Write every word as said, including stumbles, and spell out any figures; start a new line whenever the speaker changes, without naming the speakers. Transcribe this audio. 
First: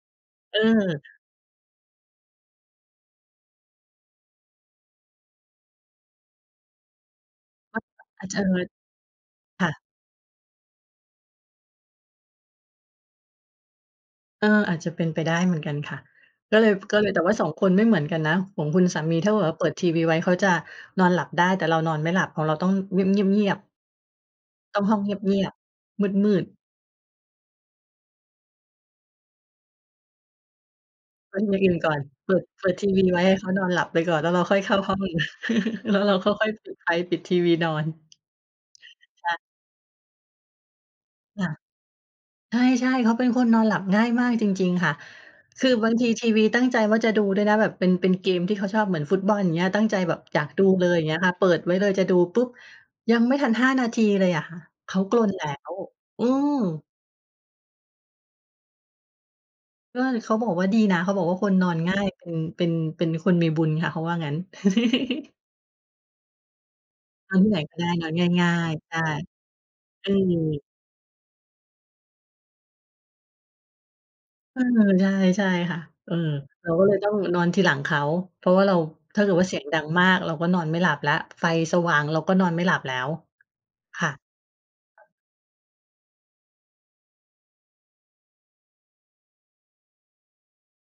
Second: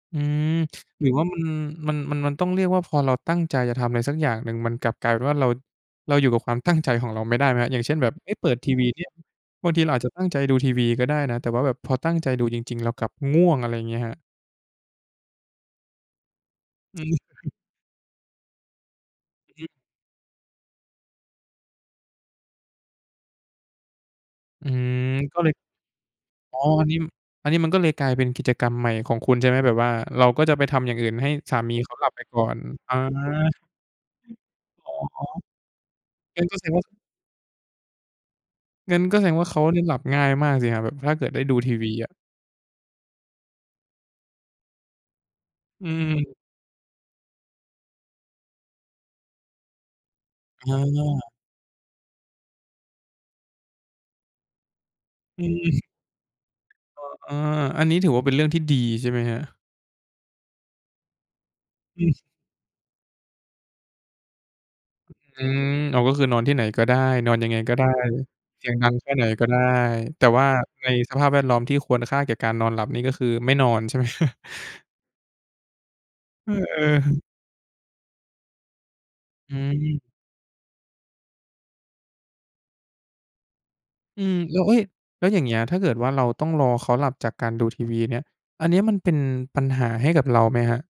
อืม
เออ
หรือว่า มัน มัน มันต้องเรียกว่า พอเราตั้งใจจะทำอะไรสักอย่างหนึ่ง มันกลับกลายเป็นว่า เรา เราอยู่กับความตั้งใจของเราไม่ได้ไหม อ
ค
ย่
่
า
ะ
งเช่น แบบ
อ
เ
า
ฮ
จ
้ย
จะ
เปิดทีวีเนี่ย
ค
บ
่
า
ะ
งทีเราอาจจะตั้งใจดูทีวีก็ได้นะ แต่ว่าแบบพอตั้งใจดูจริง ๆ เรากลับง่วง อะไรอย่างเงี้ยครับ?
เออ อาจจะเป็นไปได้เหมือนกันค่ะ ก็เลย ก
อ
็เลย แต่ว่า สอ
ืม
ง คนไม่เหมือนกันนะ ของคุณสามีถ้าเกิดว่า
อื
เปิ
ม
ดทีวีไว้ เขาจะนอนหลับได้ แต่เรานอนไม่หลับ ของเราต้องเงียบ ๆ
อื้อ
ๆ ต้
ฮ
อ
ื
งห้องเ
อ
ง
ก
ี
็
ย
เล
บ
ย
ๆ มืด
อ
ๆ
๋อ อันนี้ อันนี้มันก็เลยกลายเป็นกิจกรรมใหม่ของคุณใช่ไหม? แบบว่าเราก็จะไปทำอย่างอื่นให้
ทำ
ส
อย่
า
างอื
ม
่
ี
น
เ
ก
ข
่อ
า
น
หลับไป
เปิ
ก่อ
ด
น
เปิดที
อา
วีไว้ให้เขานอนหลับไปก่อน แล้วเราค่อยเข้า
อ๋
ห
อ
้อง แล้วเราก็
งั
ค
้
่
น
อย
ก็แส
ป
ด
ิ
ง
ด
ว่า
ไฟปิดทีวีนอน
งั้นก็แส
ใช
ด
่
งว่าเขาเนี่ยหลับง่ายมากสิครับแบบถ้าเกิดได
ค
้
่ะ
ดูทีวีอะ
ใช่ ๆ เขาเป็นคนนอนหลับง่ายมากจริง ๆ ค่ะ คือ
อ
บ
ื
างทีที
อ
วีตั้งใจว่าจะดูด้วยนะแบบ เป็น เป็นเกมที่เขาชอบเหมือนฟุตบอล อย่างเงี้ย ตั้งใจแบบอยากดู
อ
เลย อย่างเงี้ยค
า
่ะ เปิดไว้เลยจะดูปุ๊บ ยังไม่ทัน ห้า นาทีเลยอะค่ะ เขากรนแ
อ
ล
ื
้
ม
ว อืม
ก็ อา อันนี้ถือว่าเป็นเรื่องที่ดีใช่ไหมครับ?
ก็ เขาบอกว่าดีนะ เขาบอกว่า คนนอนง่า
อ
ย
ืม
เป็น เป็น เป็นคนมีบุญค่ะ เขาว่างั้น
อืม อ๋อ ก็คือนอนที่ไหนก็ได้ น
น
อ
อ
น
น
ย
ท
ั
ี่
ง
ไ
ไ
ห
ง
น
ก
ก
็
็
ไ
ไ
ด
ด
้
้ นอนง่า
เสี
ย
ยงดั
ๆ ใช
ง
่
แค่ไหนก็ได้
อื
แต่ว่า
อ
ในสภาพแวดล้อมที่ควรค่าแก่การนอนหลับนี่ ก็คือไม่นอน ใช่ไหม?
เออ ใช่ ใช่ค่ะ เออ
เออ
เราก็เลยต้อง
ๆ
นอนทีหลังเขา เพราะว่าเรา ถ้าเกิดว่า
อ
เ
ื
สียงดัง
ม
มาก เราก็นอนไม่หลับแล้ว ไฟสว่างเราก็นอนไม่หลับแล้ว ค่ะ
อืม แล้ว เฮ้ย แล้วอย่างเงี้ย ถ้าเกิดว่าเราต้องรอเขาหลับจากการดูทีวีเนี่ย อันเนี้ยมันเป็นปัญหาให้กับเราไหมครับ?